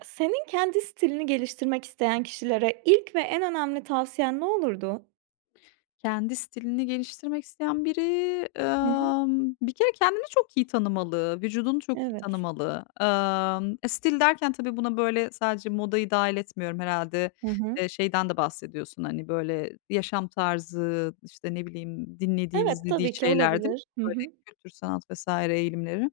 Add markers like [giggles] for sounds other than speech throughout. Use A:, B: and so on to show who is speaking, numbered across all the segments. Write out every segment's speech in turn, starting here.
A: E, senin kendi stilini geliştirmek isteyen kişilere ilk ve en önemli tavsiyen ne olurdu?
B: Kendi stilini geliştirmek isteyen biri,
A: Hı hı.
B: ımm, bir kere kendini çok iyi tanımalı, vücudunu çok iyi
A: Evet.
B: tanımalı. Imm, e, stil derken tabii buna böyle sadece modayı dahil etmiyorum. Herhâlde,
A: Hı hı.
B: eee, şeyden de bahsediyorsun, hani, böyle yaşam tarzı, işte, ne bileyim, dinlediği,
A: Evet,
B: izlediği
A: tabii ki
B: şeyler, değil mi?
A: olabilir. Hı
B: Böyle
A: hı.
B: kültür, sanat vs. eğilimleri.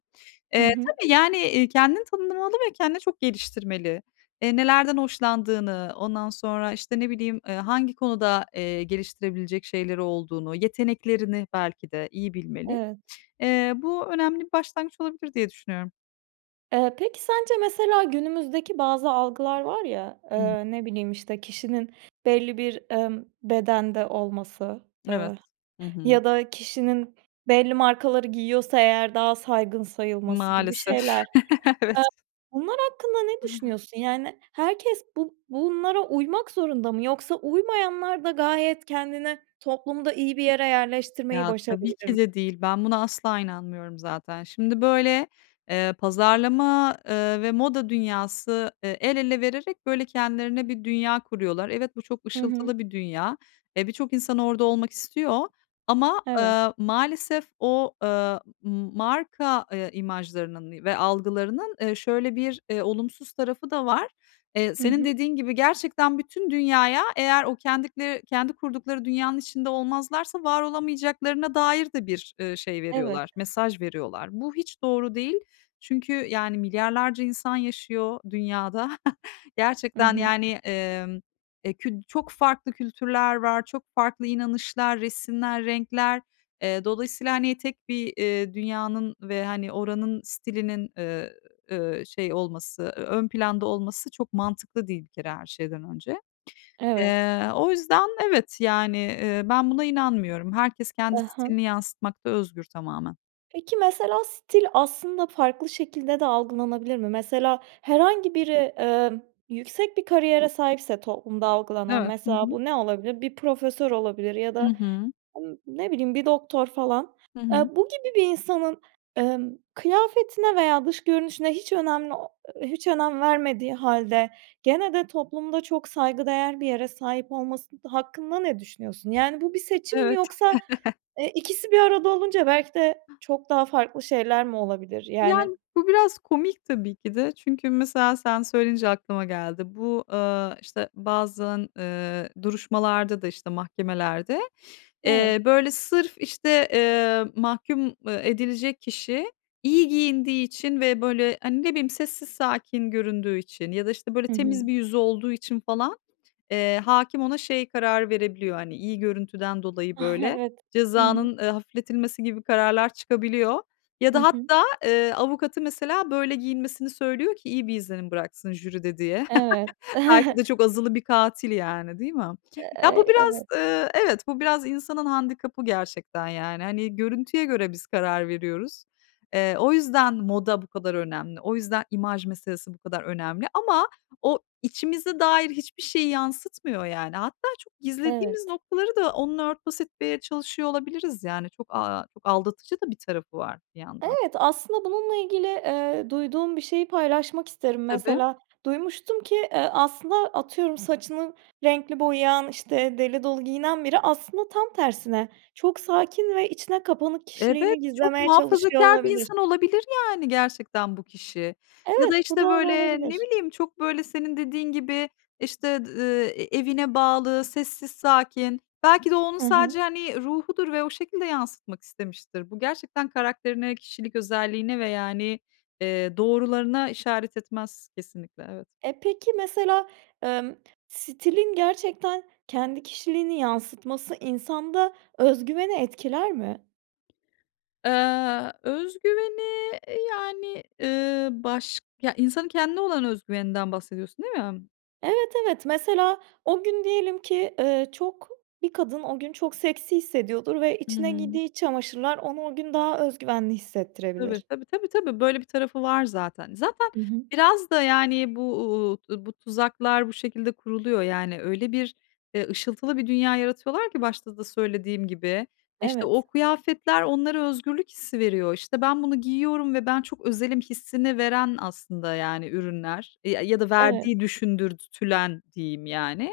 A: Hı
B: Eee,
A: hı.
B: tabii, yani, iii, kendini tanımlamalı ve kendine çok geliştirmeli. Eee, nelerden hoşlandığını, ondan sonra, işte, ne bileyim, ııı, hangi konuda, eee, geliştirebilecek şeyleri olduğunu, yeteneklerini belki de iyi bilmeli.
A: Evet.
B: Eee, bu önemli bir başlangıç olabilir diye düşünüyorum.
A: Eee, peki, sence, mesela, günümüzdeki bazı algılar var ya,
B: Ih.
A: eee, ne bileyim, işte, kişinin belli bir, ımm, bedende olması,
B: Evet.
A: ııı,
B: Hı hı.
A: ya da kişinin, belli markaları giyiyorsa eğer daha saygın sayılması gibi
B: Maalesef
A: şeyler. Eee,
B: [chuckles] evet.
A: bunlar hakkında ne
B: [unintelligible]
A: düşünüyorsun? Yani, herkes bu bunlara uymak zorunda mı, yoksa uymayanlar da gayet kendine toplumda iyi bir yere yerleştirmeyi
B: Ya, tabii
A: başarabilir
B: ki
A: mi?
B: de değil. Ben buna asla inanmıyorum zaten. Şimdi, böyle, eee, pazarlama, eee, ve moda dünyası, eee, el ele vererek böyle kendilerine bir dünya kuruyorlar. Evet, bu çok
A: Hı hı.
B: ışıltılı bir dünya. Eee, birçok insan orada olmak istiyor ama,
A: Eve
B: eee, maalesef o, eee, m marka, eee, imajlarının i ve algılarının, eee, şöyle bir, eee, olumsuz tarafı da var. Eee,
A: Hı
B: senin
A: hı.
B: dediğin gibi, gerçekten bütün dünyaya, eğer o kendikle kendi kurdukları dünyanın içinde olmazlarsa var olamayacaklarına dair de bir, ııı, şey
A: Evet.
B: veriyorlar, mesaj veriyorlar. Bu hiç doğru değil. Çünkü, yani, milyarlarca insan yaşıyor dünyada.
A: Hı
B: Gerçekten,
A: hı.
B: yani, emm, e kü çok farklı kültürler var, çok farklı inanışlar, resimler, renkler. Eee, dolayısıyla, hani, tek bir, eee, dünyanın ve, hani, oranın stilinin, eee, şey olması, eee, ön planda olması çok mantıklı değil, bir kere, her şeyden önce.
A: Evet.
B: Eee, o yüzden, evet, yani, eee, ben buna inanmıyorum. Herkes kendi
A: Aha.
B: stilini yansıtmakta özgür, tamamen.
A: Peki, mesela, stil aslında farklı şekilde de algılanabilir mi? Mesela, herhangi biri, eee, yüksek bir kariyere sahipse toplumda algılanan
B: Evet, hı
A: mesela
B: hı.
A: bu ne olabilir: Bir profesör olabilir ya
B: Hı
A: da,
B: hı.
A: ın ne bileyim, bir doktor falan.
B: Hı hı.
A: Eee, bu gibi bir insanın, emm, kıyafetine veya dış görünüşüne hiç önemli o hiç önem vermediği halde, gene de toplumda çok saygıdeğer bir yere sahip olması hakkında ne düşünüyorsun? Yani, bu bir seçim mi
B: Evet.
A: yoksa,
B: [chuckles]
A: eee, ikisi bir arada olunca belki de çok daha farklı şeyler mi olabilir yani?
B: Yani bu biraz komik tabii ki de. Çünkü mesela sen söyleyince aklıma geldi. Bu, aaa, işte, bazen, eee, duruşmalarda da, işte, mahkemelerde,
A: Evet.
B: eee, böyle sırf işte, eee, mahkûm, eee, edilecek kişi, iyi giyindiği için ve böyle, hani, ne bileyim, sessiz, sakin göründüğü için ya da, işte, böyle
A: Hı hı.
B: temiz bir yüzü olduğu için falan, eee, hâkim ona şey karar verebiliyor, hani, iyi görüntüden dolayı
A: Ah,
B: böyle,
A: evet. Hı hı.
B: cezanın, eee, hafifletilmesi gibi kararlar çıkabiliyor. Ya
A: Hı
B: da
A: hı.
B: hatta, eee, avukatı mesela böyle giyinmesini söylüyor ki iyi bir izlenim bıraksın jüride diye.
A: Evet.
B: [chuckles] Belki de
A: [giggles]
B: çok azılı bir katil yani, değil mi?
A: E
B: Ya, bu
A: e
B: biraz,
A: evet.
B: eee, evet bu biraz insanın handikabı gerçekten yani. Hani görüntüye göre biz karar veriyoruz. Eee, o yüzden moda bu kadar önemli. O yüzden, imaj meselesi bu kadar önemli ama o içimize dair hiçbir şeyi yansıtmıyor yani. Hatta, çok
A: Evet.
B: gizlediğimiz noktaları da onunla örtbas etmeye çalışıyor olabiliriz yani çok, aaa, çok aldatıcı da bir tarafı var bir yandan.
A: Evet, aslında bununla ilgili, eee, duyduğum bir şeyi paylaşmak isterim.
B: Tabii.
A: Mesela duymuştum ki, eee, aslında atıyorum saçını renkli boyayan, işte, deli dolu giyinen biri aslında tam tersine; çok sakin ve içine kapanık
B: Evet,
A: kişiliğini
B: çok
A: gizlemeye çalışıyor
B: muhafazakâr bir
A: olabilir.
B: insan olabilir yani gerçekten bu kişi. Ya da
A: Evet, bu
B: işte
A: doğru
B: böyle, ne
A: olabilir.
B: bileyim, çok böyle, senin dediğin gibi işte, d eee, e evine bağlı, sessiz, sakin. Belki de onun
A: Hı
B: sadece
A: hı.
B: hani ruhudur ve o şekilde yansıtmak istemiştir. Bu gerçekten karakterine, kişilik özelliğine ve yani, eee, doğrularına işaret etmez kesinlikle evet.
A: Eee, peki, mesela, emm, stilin gerçekten kendi kişiliğini yansıtması insanda özgüveni etkiler mi?
B: Eee, öz güveni, e, yani, ııı, başk ya, insanın kendine olan öz güveninden bahsediyorsun, değil mi?
A: Evet, evet, mesela o gün diyelim ki, eee, çok, bir kadın o gün çok seksi hissediyordur ve
B: Hı
A: içine
B: hı.
A: giydiği iç çamaşırlar onu o gün daha öz güvenli
B: Tabii,
A: hissettirebilir.
B: tabii, tabii, tabii. Böyle bir tarafı var zaten. Zaten
A: Hı hı.
B: biraz da, yani bu, uuu, bu tuzaklar bu şekilde kuruluyor, yani, öyle bir, eee, ışıltılı bir dünya yaratıyorlar ki başta da söylediğim gibi, eee, işte, o
A: Evet.
B: kıyafetler onlara özgürlük hissi veriyor. İşte, ben bunu giyiyorum ve ben çok özelim hissini veren aslında, yani, ürünler, eee, ya ya da
A: Evet.
B: verdiği düşündürtülen diyeyim, yani.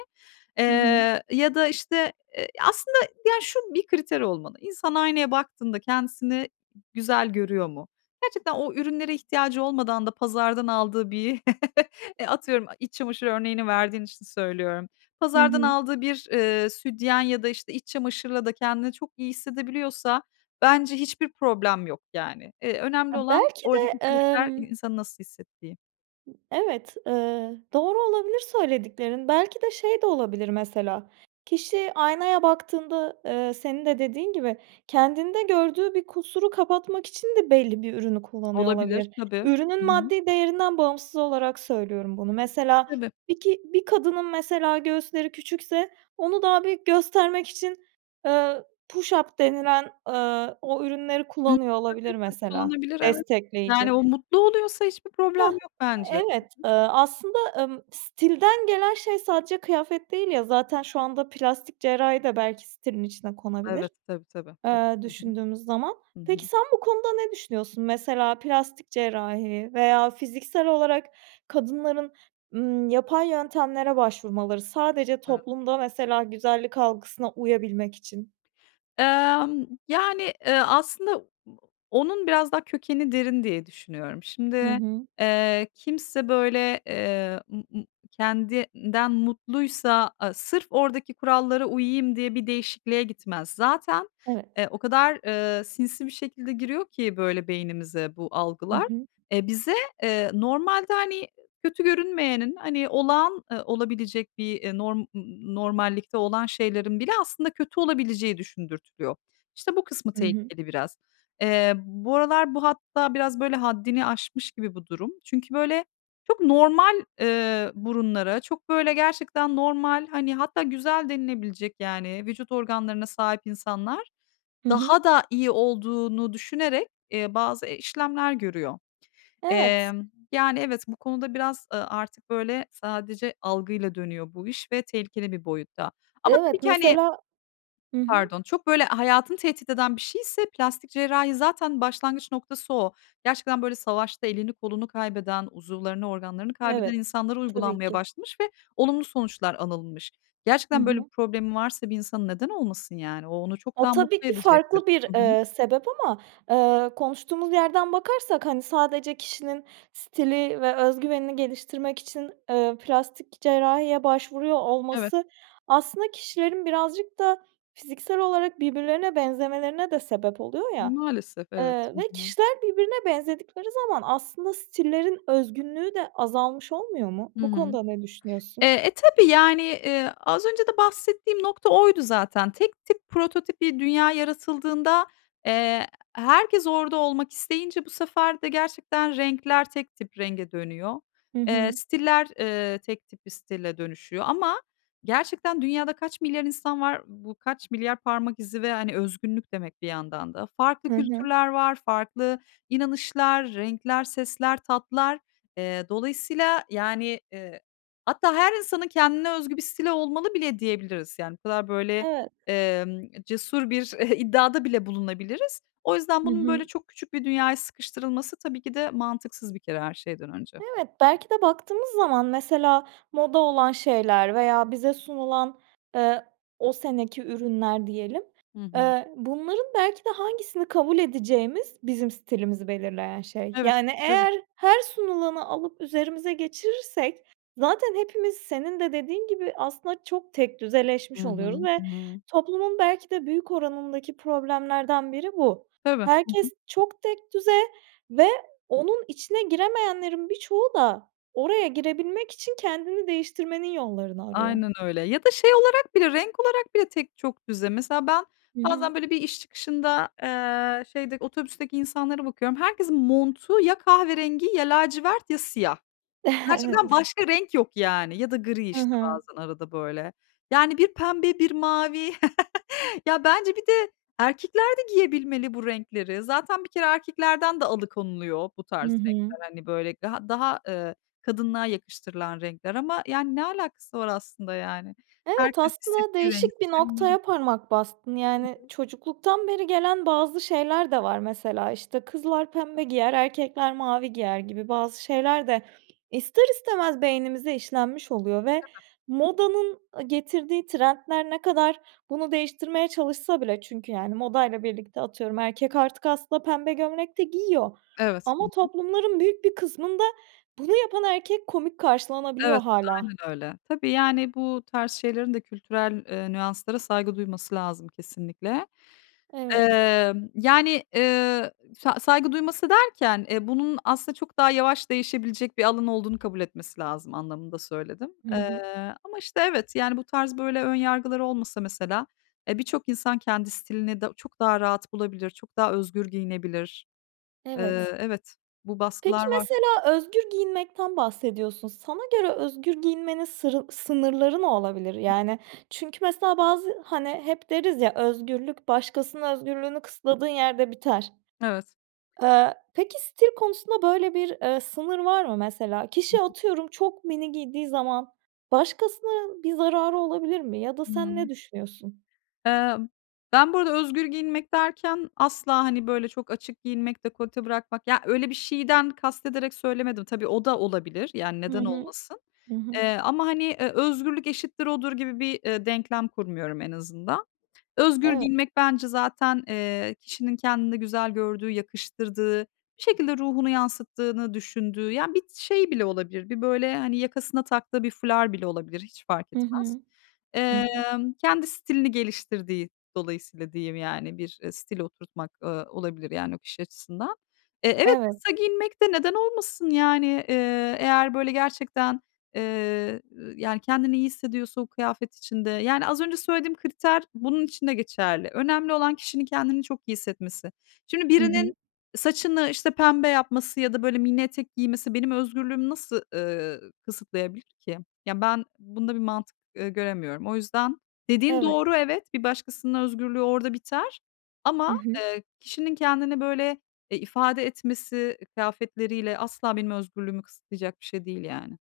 A: Hı hı.
B: Eee, ya da, işte, eee, aslında, yani, şu bir kriter olmalı, insan aynaya baktığında kendisini güzel görüyor mu? Gerçekten o ürünlere ihtiyacı olmadan da pazardan aldığı bir, [chuckles] eee, atıyorum e iç çamaşır örneğini verdiğin için söylüyorum.
A: Hı
B: Pazardan
A: hı.
B: aldığı bir, eee, sütyen ya da, işte, iç çamaşırla da kendini çok iyi hissedebiliyorsa bence hiçbir problem yok, yani. Eee, önemli
A: Ya,
B: olan
A: belki
B: oradaki
A: de,
B: kriter i
A: emm
B: insanın nasıl hissettiği.
A: Evet, ııı, doğru olabilir söylediklerin. Belki de şey de olabilir mesela kişi aynaya baktığında, eee, senin de dediğin gibi kendinde gördüğü bir kusuru kapatmak için de belli bir ürünü kullanıyor
B: Olabilir,
A: olabilir.
B: tabii. Hı
A: Ürünün
B: hı.
A: maddi değerinden bağımsız olarak söylüyorum bunu. Mesela
B: Tabii.
A: bir ki bir kadının mesela göğüsleri küçükse onu daha büyük göstermek için, eee, push up denilen, eee, o ürünleri
B: Hıı,
A: kullanıyor
B: tabii,
A: olabilir
B: tabii
A: mesela
B: [unintelligible] evet. Yani,
A: destekleyici.
B: o mutlu oluyorsa hiçbir problem
A: Hıh.
B: yok bence. Hı
A: Evet,
B: hı.
A: ııı, aslında, ımm, stilden gelen şey sadece kıyafet değil ya! Zaten şu anda plastik cerrahi de belki stilin içine
B: Evet,
A: konabilir,
B: tabii, tabii, tabii,
A: eee,
B: hı hı.
A: düşündüğümüz zaman.
B: Hı hı.
A: Peki sen bu konuda ne düşünüyorsun? Mesela plastik cerrahi veya fiziksel olarak kadınların, ımm, yapay yöntemlere başvurmaları, sadece
B: [unintelligible]
A: toplumda mesela güzellik algısına uyabilmek için.
B: Emm, yani, eee, aslında onun biraz daha kökeni derin diye düşünüyorum.
A: Hı
B: Şimdi,
A: hı.
B: eee, kimse böyle, eee, ımm ımm, kendinden mutluysa a sırf oradaki kurallara uyuyayım diye bir değişikliğe gitmez. Zaten,
A: Evet.
B: eee, o kadar, eee, sinsi bir şekilde giriyor ki böyle beynimize bu
A: Hı
B: algılar,
A: hı.
B: eee, bize, eee, normalde, hani, kötü görünmeyenin, hani, olağan, ııı, olabilecek bir, ııı, norm ımm ımm, normallikte olan şeylerin bile aslında kötü olabileceği düşündürtülüyor. İşte bu kısmı
A: I hı.
B: tehlikeli biraz. Eee, bu aralar bu hatta biraz böyle haddini aşmış gibi bu durum. Çünkü böyle çok normal, eee, burunlara, çok böyle gerçekten normal, hani, hatta güzel denilebilecek, yani, vücut organlarına sahip insanlar
A: Hı hı.
B: daha da iyi olduğunu düşünerek, eee, bazı, eee, işlemler görüyor.
A: Evet.
B: Emm, yani, evet, bu konuda biraz, ııı, artık böyle sadece algıyla dönüyor bu iş ve tehlikeli bir boyutta. Ama
A: Evet,
B: tabii ki, hani
A: mesela Hı hı.
B: pardon, çok böyle hayatını tehdit eden bir şeyse, plastik cerrahi zaten başlangıç noktası o. Gerçekten böyle savaşta elini kolunu kaybeden, uzuvlarını organlarını kaybeden
A: Evet.
B: insanlara
A: Tabii
B: uygulanmaya
A: ki.
B: başlamış ve olumlu sonuçlar anılmış.
A: Hı
B: Gerçekten böyle bir
A: hı.
B: problemi varsa bir insanın neden olmasın yani? O onu çok
A: O
B: daha
A: tabii
B: mutlu
A: ki
B: edecektir.
A: farklı bir,
B: Hı hı.
A: eee, sebep ama, eee, konuştuğumuz yerden bakarsak, hani, sadece kişinin stili ve öz güvenini geliştirmek için, eee, plastik cerrahiye başvuruyor
B: Evet.
A: olması aslında kişilerin birazcık da fiziksel olarak birbirlerine benzemelerine de sebep oluyor ya.
B: Maalesef, evet.
A: Eee,
B: Hı
A: ve
B: hı.
A: kişiler birbirine benzedikleri zaman aslında stillerin özgünlüğü de azalmış olmuyor mu?
B: Hı
A: Bu
B: hı.
A: konuda ne
B: Eee,
A: düşünüyorsun?
B: e, tabii, yani, eee, az önce de bahsettiğim nokta oydu zaten. Tek tip prototip bir dünya yaratıldığında, eee, herkes orada olmak isteyince bu sefer de gerçekten renkler tek tip renge dönüyor.
A: Hı
B: Eee,
A: hı.
B: stiller, eee, tek tip bir stile dönüşüyor ama gerçekten dünyada kaç milyar insan var, bu kaç milyar parmak izi ve, hani, özgünlük demek bir yandan da. Farklı
A: Hı hı.
B: kültürler var, farklı inanışlar, renkler, sesler, tatlar. Eee, dolayısıyla yani, eee, hatta her insanın kendine özgü bir stili olmalı bile diyebiliriz. Yani bu kadar böyle,
A: Evet.
B: emm, cesur bir iddiada bile bulunabiliriz. O yüzden
A: Hı
B: bunun böyle
A: hı.
B: çok küçük bir dünyaya sıkıştırılması tabii ki de mantıksız bir kere her şeyden önce.
A: Evet, belki de baktığımız zaman mesela moda olan şeyler veya bize sunulan, eee, o seneki ürünler diyelim,
B: Hı hı.
A: eee, bunların belki de hangisini kabul edeceğimiz bizim stilimizi belirleyen şey.
B: Evet.
A: Yani
B: Tabii.
A: eğer her sunulanı alıp üzerimize geçirirsek zaten hepimiz senin de dediğin gibi aslında çok
B: Hı
A: tekdüzeleşmiş
B: hı.
A: oluyoruz ve
B: Iıı.
A: toplumun belki de büyük oranındaki problemlerden biri bu.
B: Tabii, hı hı.
A: Herkes çok tekdüze ve onun içine giremeyenlerin birçoğu da oraya girebilmek için kendini değiştirmenin yollarını arıyor.
B: Aynen öyle. Ya da şey olarak bile renk olarak bile tek çok düze mesela ben
A: Hı hı.
B: bazen böyle bir iş çıkışında, eee, şeyde otobüsteki insanlara bakıyorum. Herkesin montu ya kahverengi ya lacivert ya siyah. Gerçekten
A: [chuckles] Evet.
B: başka renk yok, yani. Ya da gri,
A: Hı
B: işte,
A: hı.
B: bazen arada böyle. Yani, bir pembe, bir mavi. [chuckles] Ya, bence bir de erkekler de giyebilmeli bu renkleri. Zaten bir kere erkeklerden de alıkonuluyor bu tarz
A: Hı hı.
B: renkler, hani, böyle gaha daha, ııı, kadınlığa yakıştırılan renkler ama, yani, ne alakası var aslında yani?
A: Evet,
B: Herkes
A: aslında
B: istediği rengi
A: değişik bir
B: seçebilmeli.
A: noktaya parmak bastın.
B: Hı
A: Yani,
B: hı.
A: çocukluktan beri gelen bazı şeyler de var mesela. İşte, kızlar pembe giyer, erkekler mavi giyer gibi bazı şeyler de ister istemez beynimize işlenmiş oluyor ve
B: Tabii.
A: modanın ı getirdiği trendler ne kadar bunu değiştirmeye çalışsa bile çünkü yani modayla birlikte, atıyorum, erkek artık aslında pembe gömlek de giyiyor.
B: Evet. Hı
A: Ama
B: hı.
A: toplumların büyük bir kısmında bunu yapan erkek komik
B: Evet,
A: karşılanabiliyor hâlâ.
B: aynen öyle. Tabii, yani, bu tarz şeylerin de kültürel, eee, nüanslara saygı duyması lazım kesinlikle.
A: Evet.
B: Emm, yani, eee, sa saygı duyması derken, eee, bunun aslında çok daha yavaş değişebilecek bir alan olduğunu kabul etmesi lazım anlamında söyledim.
A: Hı hı.
B: Eee, ama, işte, evet, yani, bu tarz böyle ön yargılar olmasa mesela, eee, birçok insan kendi stilini da çok daha rahat bulabilir, çok daha özgür giyinebilir.
A: Evet.
B: Eee, evet, bu
A: Peki
B: baskılar var.
A: mesela özgür giyinmekten bahsediyorsun. Sana göre özgür giyinmenin sırı sınırları ne olabilir?
B: Hı.
A: Yani, çünkü, mesela, bazı, hani, hep deriz ya özgürlük başkasının özgürlüğünü kısıtladığın yerde biter.
B: Evet.
A: Eee, peki stil konusunda böyle bir, eee, sınır var mı mesela?
B: Hı
A: Kişi
B: hı.
A: atıyorum çok mini giydiği zaman, başkasına bir zararı olabilir mi? Ya da sen
B: Hımm.
A: ne düşünüyorsun?
B: Eee, ben bu arada özgür giyinmek derken, asla, hani, böyle çok açık giyinmek, dekolte bırakmak, ya, öyle bir şeyden kastederek söylemedim. Tabii o da olabilir, yani,
A: Hı
B: neden
A: hı.
B: olmasın.
A: Hı hı.
B: Eee, ama, hani, eee, özgürlük eşittir odur gibi bir, ııı, denklem kurmuyorum en azından. Özgür
A: Evet.
B: giyinmek bence zaten, eee, kişinin kendinde güzel gördüğü, yakıştırdığı, bir şekilde ruhunu yansıttığını düşündüğü, yani, bir şey bile olabilir, bir böyle, hani, yakasına taktığı bir fular bile olabilir hiç fark
A: Hı
B: etmez.
A: hı. Hı hı.
B: Emm, kendi stilini geliştirdiği dolayısıyla diyeyim yani bir, eee, stil oturtmak, ııı, olabilir, yani, o kişi açısından. Eee, evet,
A: Evet.
B: kısa giyinmek de neden olmasın yani, eee, eğer böyle gerçekten, eee, yani, kendini iyi hissediyorsa o kıyafet içinde, yani, az önce söylediğim kriter bunun için de geçerli. Önemli olan kişinin kendini çok iyi hissetmesi. Şimdi
A: Hı hı.
B: birinin saçını, işte, pembe yapması ya da böyle mini etek giymesi benim özgürlüğümü nasıl, ııı, kısıtlayabilir ki? Yani ben bunda bir mantık, eee, göremiyorum. O yüzden dediğin
A: Evet.
B: doğru evet, bir başkasının özgürlüğü orada biter
A: Hı
B: ama,
A: hı.
B: eee, kişinin kendini böyle, eee, ifade etmesi, e kıyafetleriyle asla benim özgürlüğümü kısıtlayacak bir şey değil yani.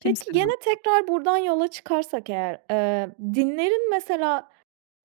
A: Peki
B: Kimsenin
A: gene
B: hatta.
A: tekrar buradan yola çıkarsak eğer, eee, dinlerin mesela,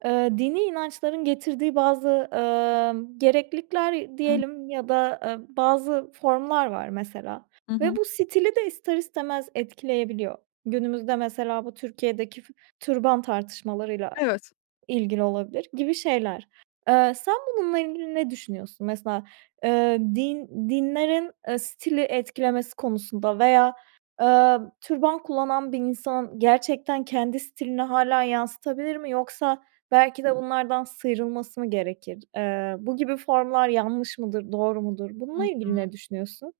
A: eee, dini inançların getirdiği bazı, ımm, gereklilikler
B: Hı.
A: diyelim ya da, ııı, bazı formlar var mesela
B: Hı
A: ve
B: hı.
A: bu stili de ister istemez etkileyebiliyor. Günümüzde mesela bu Türkiye'deki f türban tartışmalarıyla
B: Evet.
A: ilgili olabilir gibi şeyler. Eee, sen bununla ilgili ne düşünüyorsun? Mesela, eee, din dinlerin, eee, stili etkilemesi konusunda veya, eee, türban kullanan bir insan gerçekten kendi stilini hâlâ yansıtabilir mi yoksa belki de bunlardan sıyrılması mı gerekir? Eee, bu gibi formlar yanlış mıdır, doğru mudur?
B: Hı
A: Bununla
B: hı.
A: ilgili ne düşünüyorsun?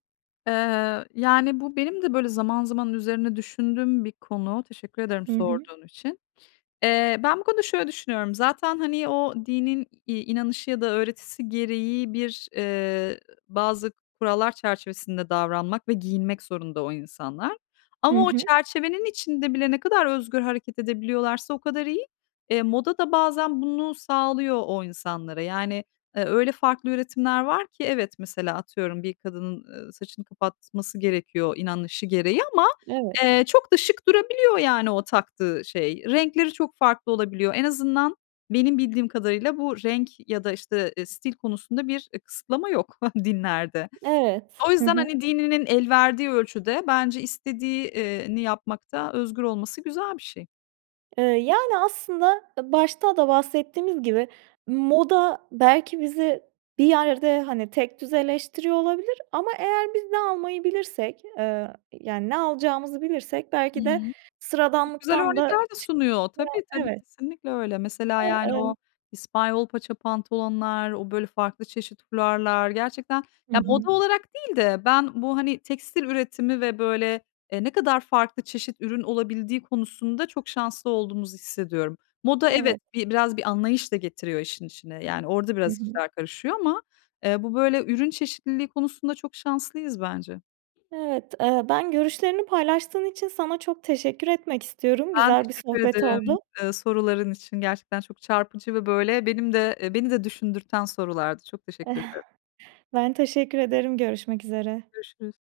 B: Eee, yani, bu benim de böyle zaman zaman üzerine düşündüğüm bir konu. Teşekkür ederim
A: Hı hı.
B: sorduğun için. Eee, ben bu konuda şöyle düşünüyorum zaten, hani, o dinin, iii, inanışı ya da öğretisi gereği bir, eee, bazı kurallar çerçevesinde davranmak ve giyinmek zorunda o insanlar.
A: Hı
B: Ama o
A: hı.
B: çerçevenin içinde bile ne kadar özgür hareket edebiliyorlarsa o kadar iyi. Eee, moda da bazen bunu sağlıyor o insanlara. Yani, e, öyle farklı üretimler var ki evet mesela atıyorum bir kadının, ııı, saçını kapatması gerekiyor, inanışı gereği ama,
A: Evet.
B: eee, çok da şık durabiliyor, yani, o taktığı şey. Renkleri çok farklı olabiliyor. En azından, benim bildiğim kadarıyla bu renk ya da işte, ııı, stil konusunda bir, ııı, kısıtlama yok [giggles] dinlerde.
A: Evet.
B: O
A: Hı
B: yüzden
A: hı.
B: hani, dininin elverdiği ölçüde bence istediği, iii, ni yapmakta özgür olması güzel bir şey.
A: Iıı, yani, aslında, ııı, başta da bahsettiğimiz gibi moda belki bizi bir yerde, hani, tekdüzeleştiriyor olabilir ama eğer biz ne almayı bilirsek, eee, yani, ne alacağımızı bilirsek, belki de
B: Hımm. Çok güzel
A: sıradanlıktan da
B: örnekler de
A: çık
B: sunuyor. Tabii
A: [unintelligible]
B: tabii.
A: Evet.
B: Kesinlikle öyle. Mesela yani o
A: [unintelligible]
B: İspanyol paça pantolonlar, o böyle farklı çeşit fularlar gerçekten
A: Hı
B: ya,
A: hı.
B: moda olarak değil de, ben bu, hani, tekstil üretimi ve böyle, eee, ne kadar farklı çeşit ürün olabildiği konusunda çok şanslı olduğumuzu hissediyorum. Moda, evet
A: Evet.
B: bi biraz bir anlayış da getiriyor işin içine. Yani, orada
A: Hı
B: biraz
A: hı.
B: işler karışıyor ama, eee, bu böyle ürün çeşitliliği konusunda çok şanslıyız bence.
A: Evet. Eee, ben görüşlerini paylaştığın için sana çok teşekkür etmek istiyorum.
B: Ben
A: Güzel bir
B: teşekkür
A: sohbet
B: ederim,
A: oldu.
B: eee, soruların için. Gerçekten çok çarpıcı ve böyle benim de, eee, beni de düşündürten sorulardı. Çok teşekkür ederim.
A: Ben teşekkür ederim. Görüşmek üzere.
B: Görüşürüz.